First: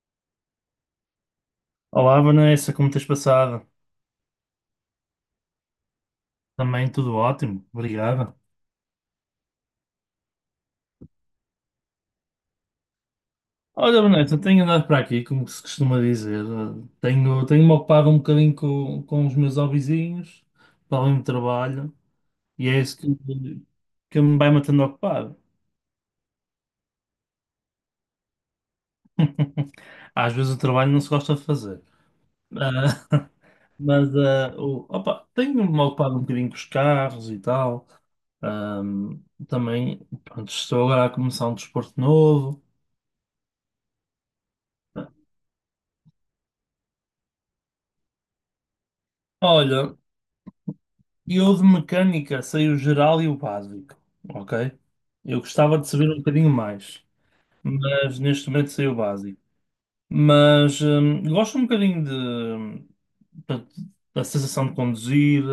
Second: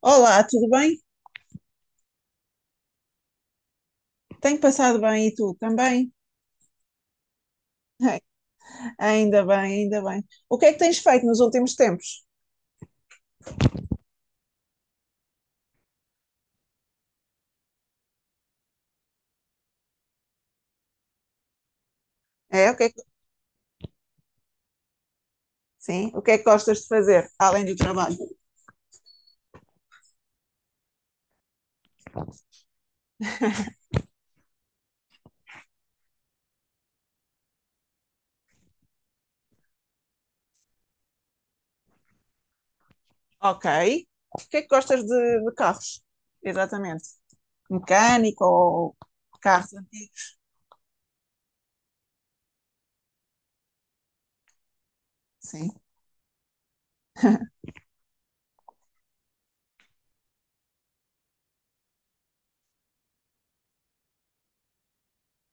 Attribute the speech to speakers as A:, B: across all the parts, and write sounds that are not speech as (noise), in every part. A: Olá, tudo bem?
B: Olá, Vanessa, como tens passado?
A: Tenho passado bem e tu também?
B: Também tudo ótimo,
A: (laughs)
B: obrigado.
A: Ainda bem, ainda bem. O que é que tens feito nos últimos tempos?
B: Olha, Vanessa, tenho andado para aqui, como se costuma dizer. Tenho-me ocupado um bocadinho com os meus hobbyzinhos, para além do trabalho, e
A: É, o
B: é
A: que é
B: isso
A: que,
B: que me vai mantendo ocupado.
A: sim, o que é que gostas de fazer além do trabalho?
B: Às vezes o trabalho não se gosta de fazer. Ah. (laughs)
A: (laughs)
B: Mas opa, tenho-me ocupado um bocadinho com os carros e tal. Ahm, Também, pronto, estou agora a começar um desporto novo.
A: Ok. O que é que gostas de carros? Exatamente. Mecânico ou carros
B: Olha.
A: antigos?
B: E eu de mecânica sei o geral e o básico, ok? Eu
A: Sim.
B: gostava de saber um bocadinho mais,
A: (laughs)
B: mas neste momento sei o básico. Mas gosto um bocadinho de, portanto, da sensação de conduzir,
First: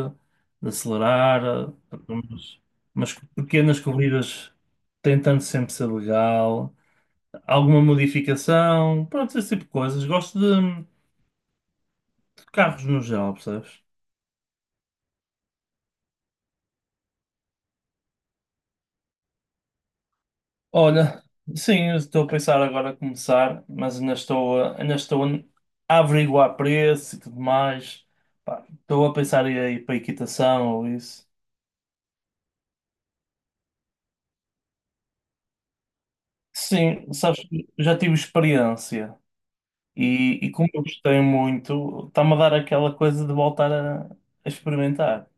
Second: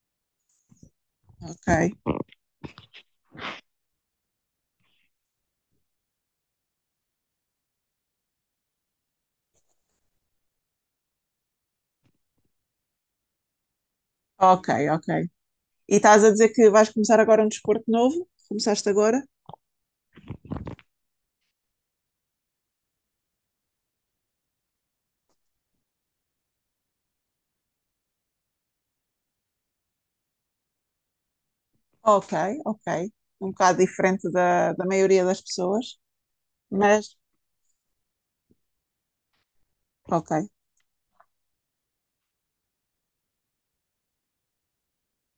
B: de acelerar,
A: Ok.
B: portanto, umas pequenas corridas tentando sempre ser legal, alguma modificação, pronto, esse tipo de coisas. Gosto de carros no geral, percebes?
A: Ok, ok. E estás a dizer que vais começar agora um desporto novo? Começaste agora?
B: Olha, sim, eu estou a pensar agora a começar, mas ainda ainda estou a averiguar preço e tudo mais. Pá, estou a pensar em ir para a equitação ou isso.
A: Ok, ok. Um bocado diferente da maioria das pessoas,
B: Sim,
A: mas
B: sabes, que eu já tive experiência
A: ok,
B: e como eu gostei muito, está-me a dar aquela coisa de voltar a experimentar.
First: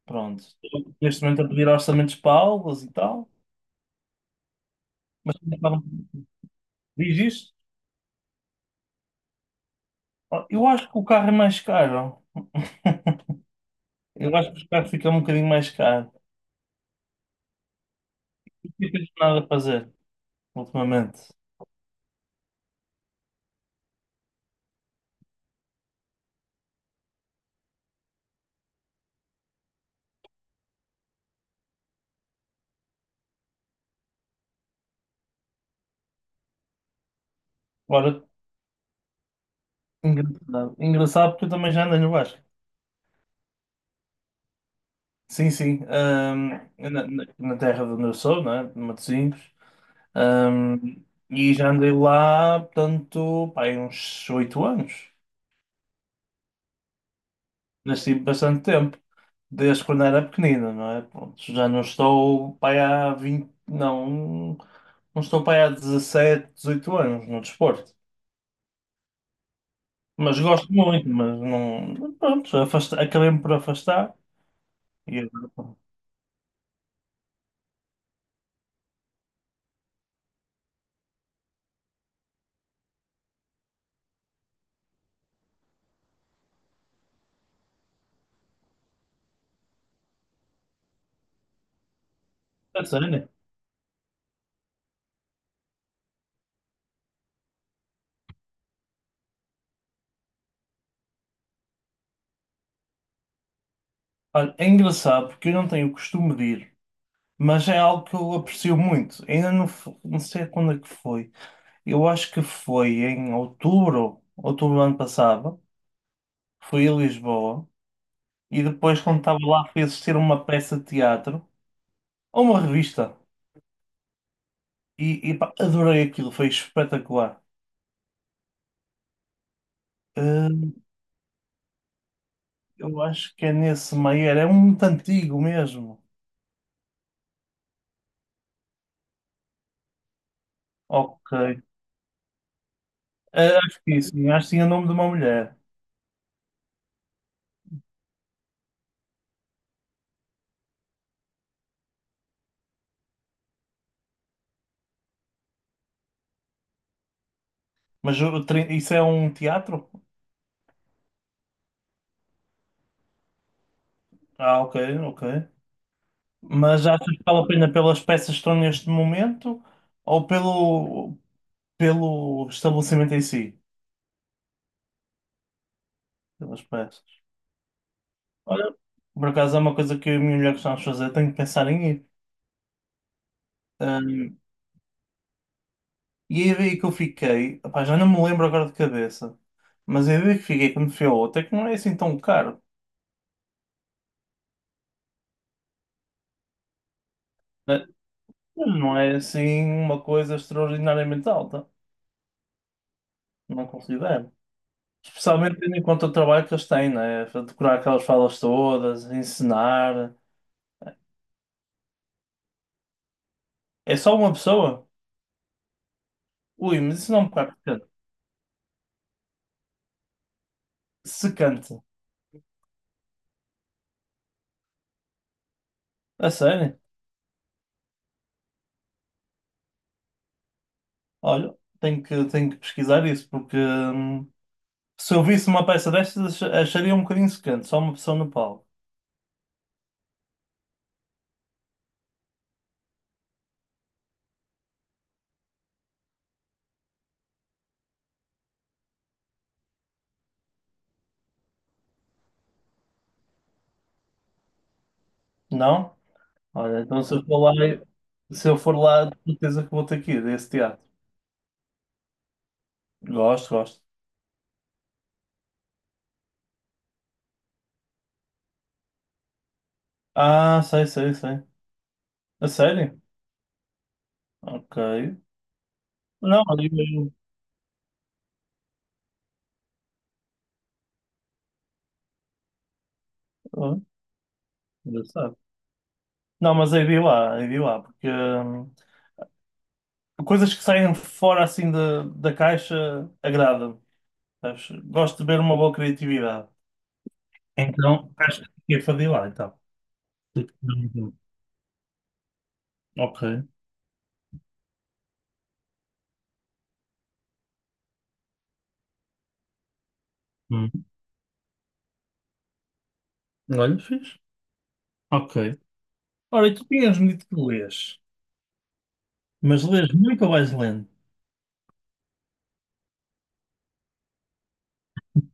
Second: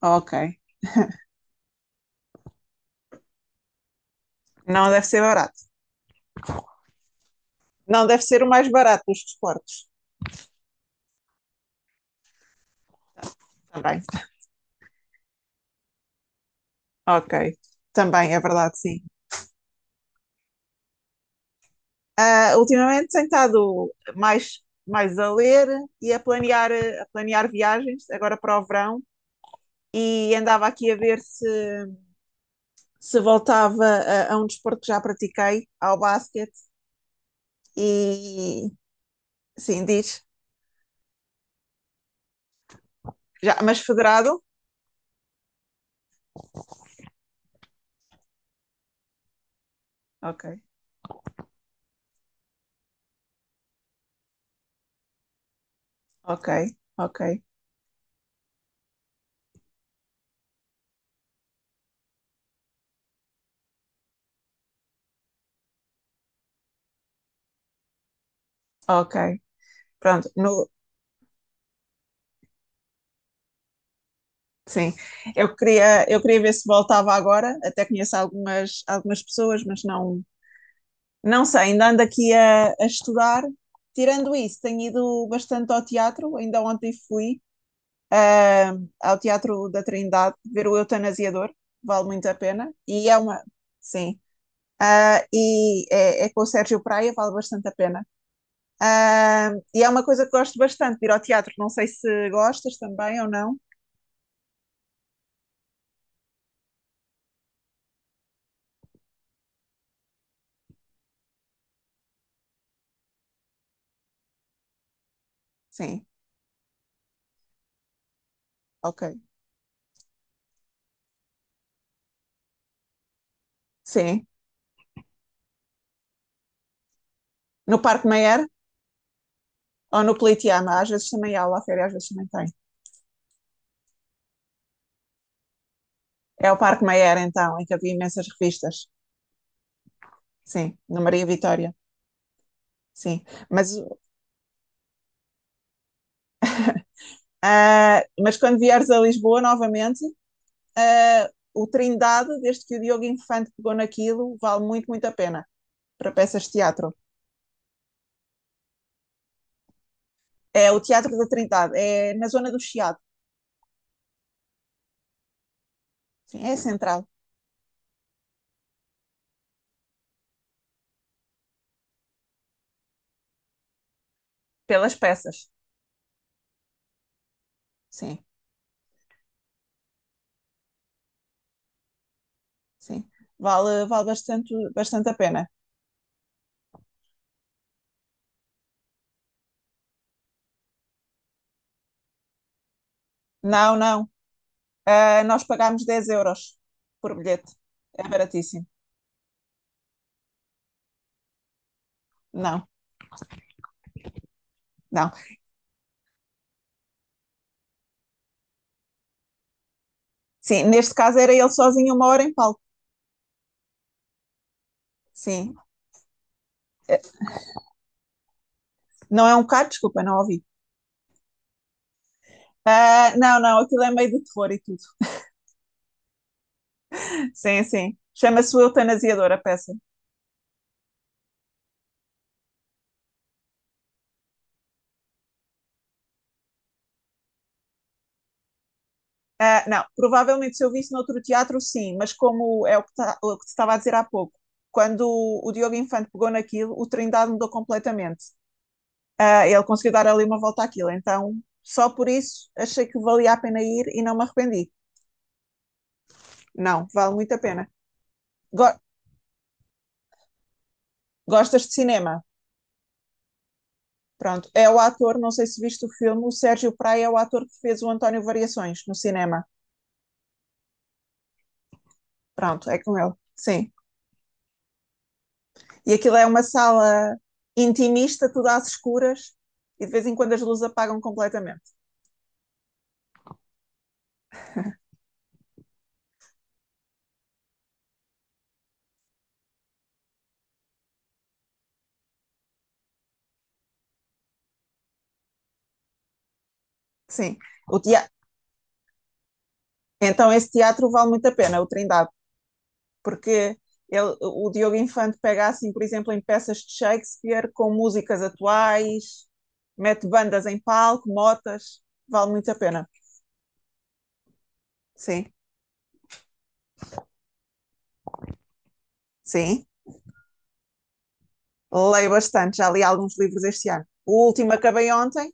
A: ok.
B: Pronto, estou neste momento a pedir orçamentos para aulas e tal,
A: Não deve ser
B: mas também
A: barato.
B: diz isto.
A: Não deve ser o mais barato dos desportos.
B: Ó, eu acho que o carro é mais caro.
A: Também.
B: Eu acho que os carros ficam um bocadinho mais caros.
A: Ok. Também, é verdade,
B: Não
A: sim.
B: tens nada a fazer ultimamente.
A: Ah, ultimamente tenho estado mais a ler e a planear viagens, agora para o verão, e andava aqui a ver se voltava a um desporto que já pratiquei, ao basquete.
B: Agora,
A: E sim, diz.
B: engraçado, engraçado porque eu também já andei no Vasco.
A: Já, mas federado?
B: Sim, sim. Na terra de onde eu sou, né? De Matosinhos.
A: Ok,
B: ahm, e já andei lá, portanto, pá, aí uns oito anos.
A: ok, ok,
B: Nasci bastante tempo. Desde quando era pequenina, não é? Pronto, já não estou, pá, aí há vinte. Não, não estou, pá, aí há 17, 18 anos no desporto.
A: ok. Pronto,
B: Mas
A: no,
B: gosto muito, mas não. Pronto, acabei-me por afastar.
A: sim.
B: E eu.
A: Eu queria ver se voltava agora. Até conheço algumas pessoas, mas não, não sei. Ainda ando aqui a estudar. Tirando isso, tenho ido bastante ao teatro. Ainda ontem fui ao Teatro da Trindade ver o Eutanasiador. Vale muito a pena.
B: A
A: E é
B: sério?
A: uma. Sim. Ah, é com o Sérgio Praia, vale bastante a pena. Ah, e é uma coisa que gosto bastante, de ir ao teatro. Não sei se gostas também ou não.
B: Olha, é engraçado porque eu não tenho o costume de ir, mas é algo que eu aprecio muito. Ainda não, não sei quando é que foi. Eu acho que foi em outubro, outubro do ano passado.
A: Sim,
B: Fui a Lisboa e depois,
A: ok.
B: quando estava lá, fui assistir uma peça de teatro ou uma revista.
A: Sim.
B: E, pá, adorei aquilo, foi espetacular.
A: No Parque Mayer ou no
B: Hum,
A: Politeama, às vezes também há, lá férias, às vezes também tem.
B: eu acho que é nesse Maier, é um muito antigo mesmo.
A: É o Parque Mayer, então, em que havia imensas revistas. Sim, no Maria
B: Ok.
A: Vitória. Sim.
B: Ah, acho
A: Mas,
B: que sim, acho que tinha o nome de uma mulher.
A: ah, mas quando vieres a Lisboa novamente, ah, o Trindade, desde que o Diogo Infante pegou naquilo, vale muito, muito a pena para peças de teatro.
B: Mas isso é um teatro?
A: É o Teatro da Trindade, é na zona do Chiado.
B: Ah, ok, ok.
A: Sim, é
B: Mas
A: central,
B: achas que vale a pena pelas peças que estão neste momento ou pelo, pelo estabelecimento em si?
A: pelas peças.
B: Pelas peças.
A: Sim,
B: Olha, por acaso é uma coisa que eu e a minha mulher gostamos de fazer, tenho que pensar em ir.
A: sim. Vale, vale
B: Ahm,
A: bastante, bastante a pena.
B: e a ideia que eu fiquei, opá, já não me lembro agora de cabeça, mas a ideia que fiquei quando fui ao outro é que não é assim tão caro.
A: Não, não. Ah, nós pagámos 10 euros por bilhete.
B: Né?
A: É baratíssimo.
B: Mas não é assim uma coisa extraordinariamente alta,
A: Não,
B: não considero.
A: não.
B: Especialmente tendo em conta o trabalho que eles têm, né? Decorar aquelas falas todas, ensinar.
A: Sim, neste caso era ele sozinho uma hora em palco.
B: É só uma pessoa?
A: Sim.
B: Ui,
A: Eh,
B: mas isso não me parece
A: Não é um bocado, desculpa, não ouvi.
B: secante.
A: Ah, não, não, aquilo é meio de terror e tudo.
B: A sério?
A: Sim, sim. Chama-se o eutanasiador a peça.
B: Olha, tenho que pesquisar isso, porque se eu visse uma peça destas, acharia um bocadinho secante, só uma pessoa no palco.
A: Ah, não, provavelmente se eu visse noutro teatro, sim, mas como é o que, o que te estava a dizer há pouco, quando o Diogo Infante pegou naquilo, o Trindade mudou completamente. Ah, ele conseguiu dar ali uma volta àquilo. Então, só por isso, achei que valia a pena ir e não me arrependi.
B: Não? Olha,
A: Não,
B: então se
A: vale
B: eu
A: muito
B: for
A: a
B: lá,
A: pena.
B: se eu for
A: Go-
B: lá, de certeza que vou ter que ir a esse teatro.
A: Gostas de cinema?
B: Gosto, gosto.
A: Pronto. É o ator, não sei se viste o filme, o Sérgio Praia é o ator que fez o António Variações no cinema.
B: Ah, sei, sei, sei. A
A: Pronto, é com
B: sério?
A: ele. Sim.
B: Ok.
A: E aquilo é uma
B: Não, olha,
A: sala intimista, tudo às escuras, e de vez em quando as luzes apagam completamente.
B: eu- eu- engraçado. Não, mas aí vi lá, porque coisas que saem fora assim da caixa agrada-me. Sabes? Gosto de ver uma boa criatividade.
A: Sim. O tea-
B: Então, acho que fiquei para de ir lá, então.
A: Então, esse teatro vale muito a pena, o Trindade.
B: Ok.
A: Porque ele, o Diogo Infante pega assim, por exemplo, em peças de Shakespeare com músicas atuais, mete bandas em
B: Hum.
A: palco, motas, vale muito a pena.
B: Olha, fiz.
A: Sim,
B: Ok. Ora, e tu tinhas-me dito que lês, mas
A: sim,
B: lês muito ou vais lendo?
A: leio bastante, já li alguns livros este ano. O último acabei ontem,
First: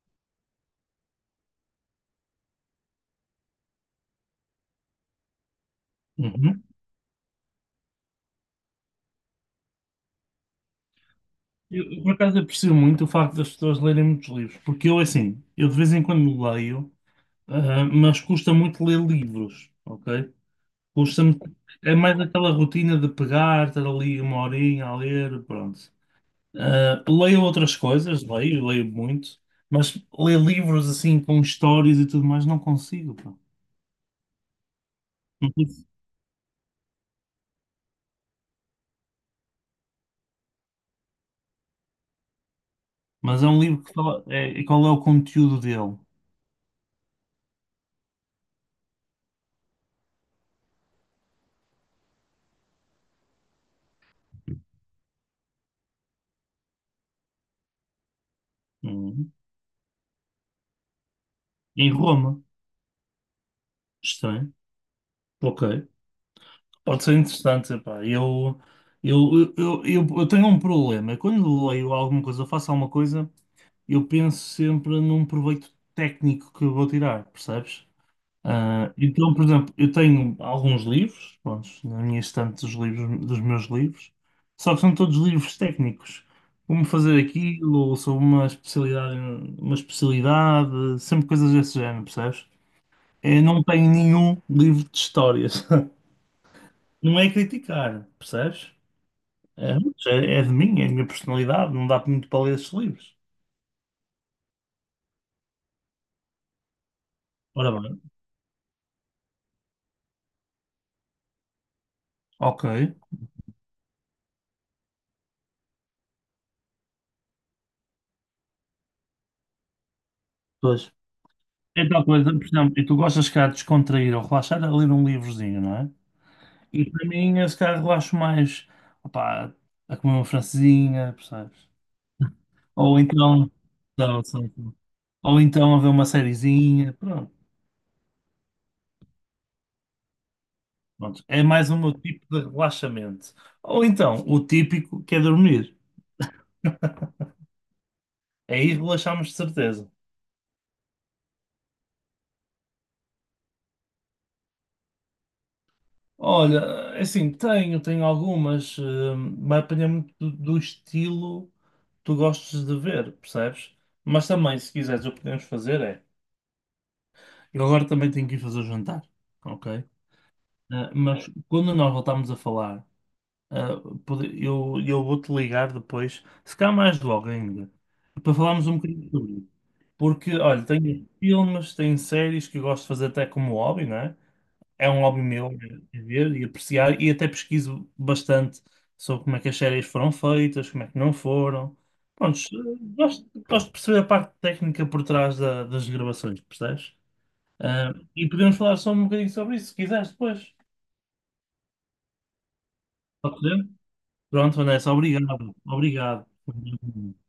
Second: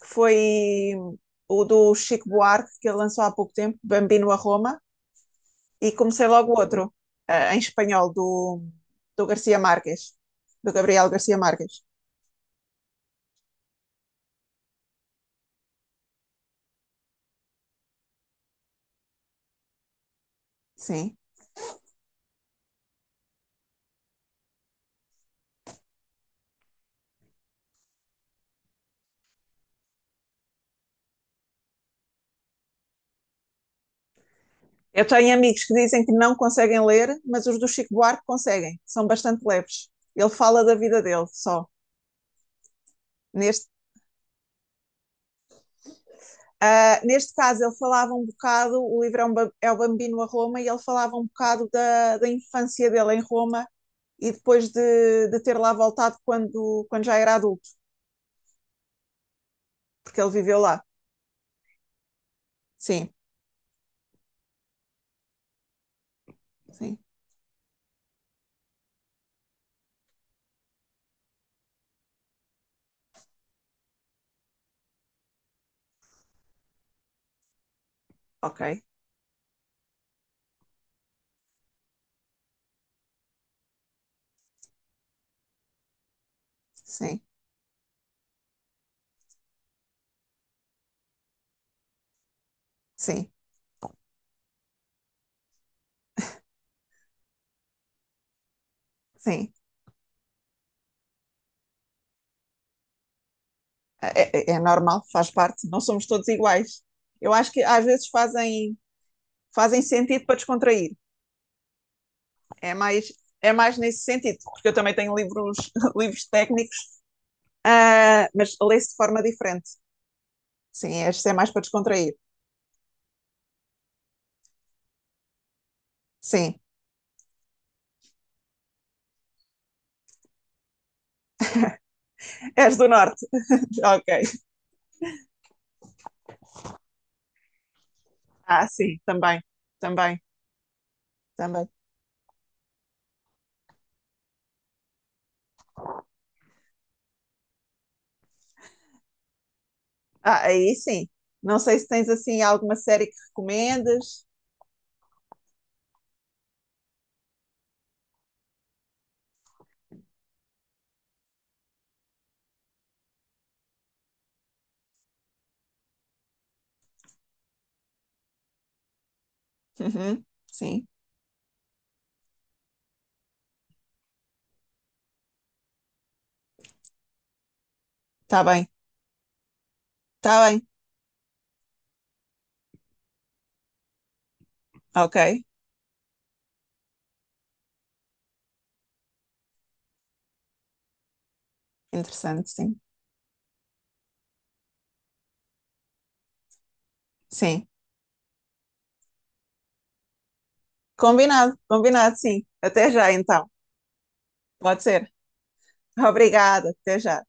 A: que foi o do Chico Buarque, que ele lançou há pouco tempo, Bambino a Roma, e comecei logo
B: Uhum.
A: outro, em espanhol, do Garcia Marques, do Gabriel Garcia Marques.
B: Eu por acaso, aprecio muito o facto das pessoas lerem muitos livros, porque eu, assim, eu de vez em quando leio, ah, mas custa muito ler livros, ok?
A: Sim.
B: Custa-me. É mais aquela rotina de pegar, estar ali uma horinha a ler, pronto. Ah, leio outras coisas, leio, leio muito, mas ler livros assim com histórias e tudo mais não consigo, pá.
A: Eu tenho
B: Não
A: amigos
B: sei
A: que
B: se.
A: dizem que não conseguem ler, mas os do Chico Buarque conseguem, são bastante leves. Ele fala da vida dele só.
B: Mas é um
A: Neste,
B: livro que fala. É, e qual é o conteúdo dele?
A: ah, neste caso, ele falava um bocado, o livro é, um é o Bambino a Roma, e ele falava um bocado da infância dele em Roma e depois de ter lá voltado quando, quando já era adulto,
B: Hum.
A: porque ele viveu lá.
B: Em Roma.
A: Sim,
B: Estranho. Ok.
A: sim,
B: Pode ser interessante, pá. Eu tenho um problema. Quando leio alguma coisa, ou faço alguma coisa, eu penso sempre num proveito técnico que eu vou tirar, percebes?
A: ok,
B: Ah, então, por exemplo, eu tenho alguns livros, pronto, na minha estante dos livros, dos meus livros, só que são todos livros técnicos. Como
A: sim,
B: fazer aquilo, ou sobre uma especialidade, sempre coisas desse género, percebes?
A: sim,
B: Eu não tenho nenhum livro de histórias. (laughs) Não é criticar, percebes?
A: sim.
B: É, mas é é de mim, é a minha personalidade, não dá muito para ler esses livros.
A: É, é normal, faz parte, não somos todos iguais. Eu acho que
B: Ora
A: às
B: bem,
A: vezes fazem sentido para descontrair.
B: ok.
A: É mais, é mais nesse sentido, porque eu também tenho livros, (laughs) livros técnicos, ah, mas leio-se de forma diferente.
B: Pois.
A: Sim, este é mais para
B: É tal
A: descontrair.
B: coisa, por exemplo, e tu gostas, cá, de descontrair ou relaxar, a ler um livrozinho, não é?
A: Sim.
B: E para mim, eu se calhar relaxo mais, opá, a comer uma francesinha, percebes?
A: És do
B: Ou
A: norte?
B: então,
A: (laughs)
B: não, só.
A: Ok.
B: Ou então a ver uma sériezinha, pronto.
A: Ah, sim, também, também,
B: Pronto, é
A: também.
B: mais o meu tipo de relaxamento. Ou então, o típico que é dormir. Aí relaxamos de certeza.
A: Ah, aí sim. Não sei se tens assim alguma série que recomendas.
B: Olha, é assim, tenho algumas, vai depender muito do estilo que tu gostes de ver, percebes? Mas também, se quiseres, o que podemos fazer é. Eu agora também tenho que ir fazer o jantar, ok?
A: Uhum, sim,
B: Ah, mas quando nós voltarmos a falar, ah, eu vou-te ligar depois, se calhar mais logo ainda, para
A: está
B: falarmos
A: bem,
B: um bocadinho sobre isso. Porque,
A: está
B: olha,
A: bem.
B: tenho filmes, tenho séries que eu gosto de fazer até como hobby, não é? É um
A: Ok,
B: hobby meu é ver e apreciar, e até pesquiso bastante sobre como é que as séries foram feitas, como é que não foram. Pronto,
A: interessante, sim.
B: gosto de perceber a parte técnica por trás das gravações, percebes?
A: Sim,
B: Ah, e podemos falar só um bocadinho sobre isso, se quiseres depois.
A: combinado, combinado, sim. Até já
B: Pode
A: então.
B: ser? Pronto,
A: Pode
B: Vanessa,
A: ser.
B: obrigado. Obrigado.
A: Obrigada, até já.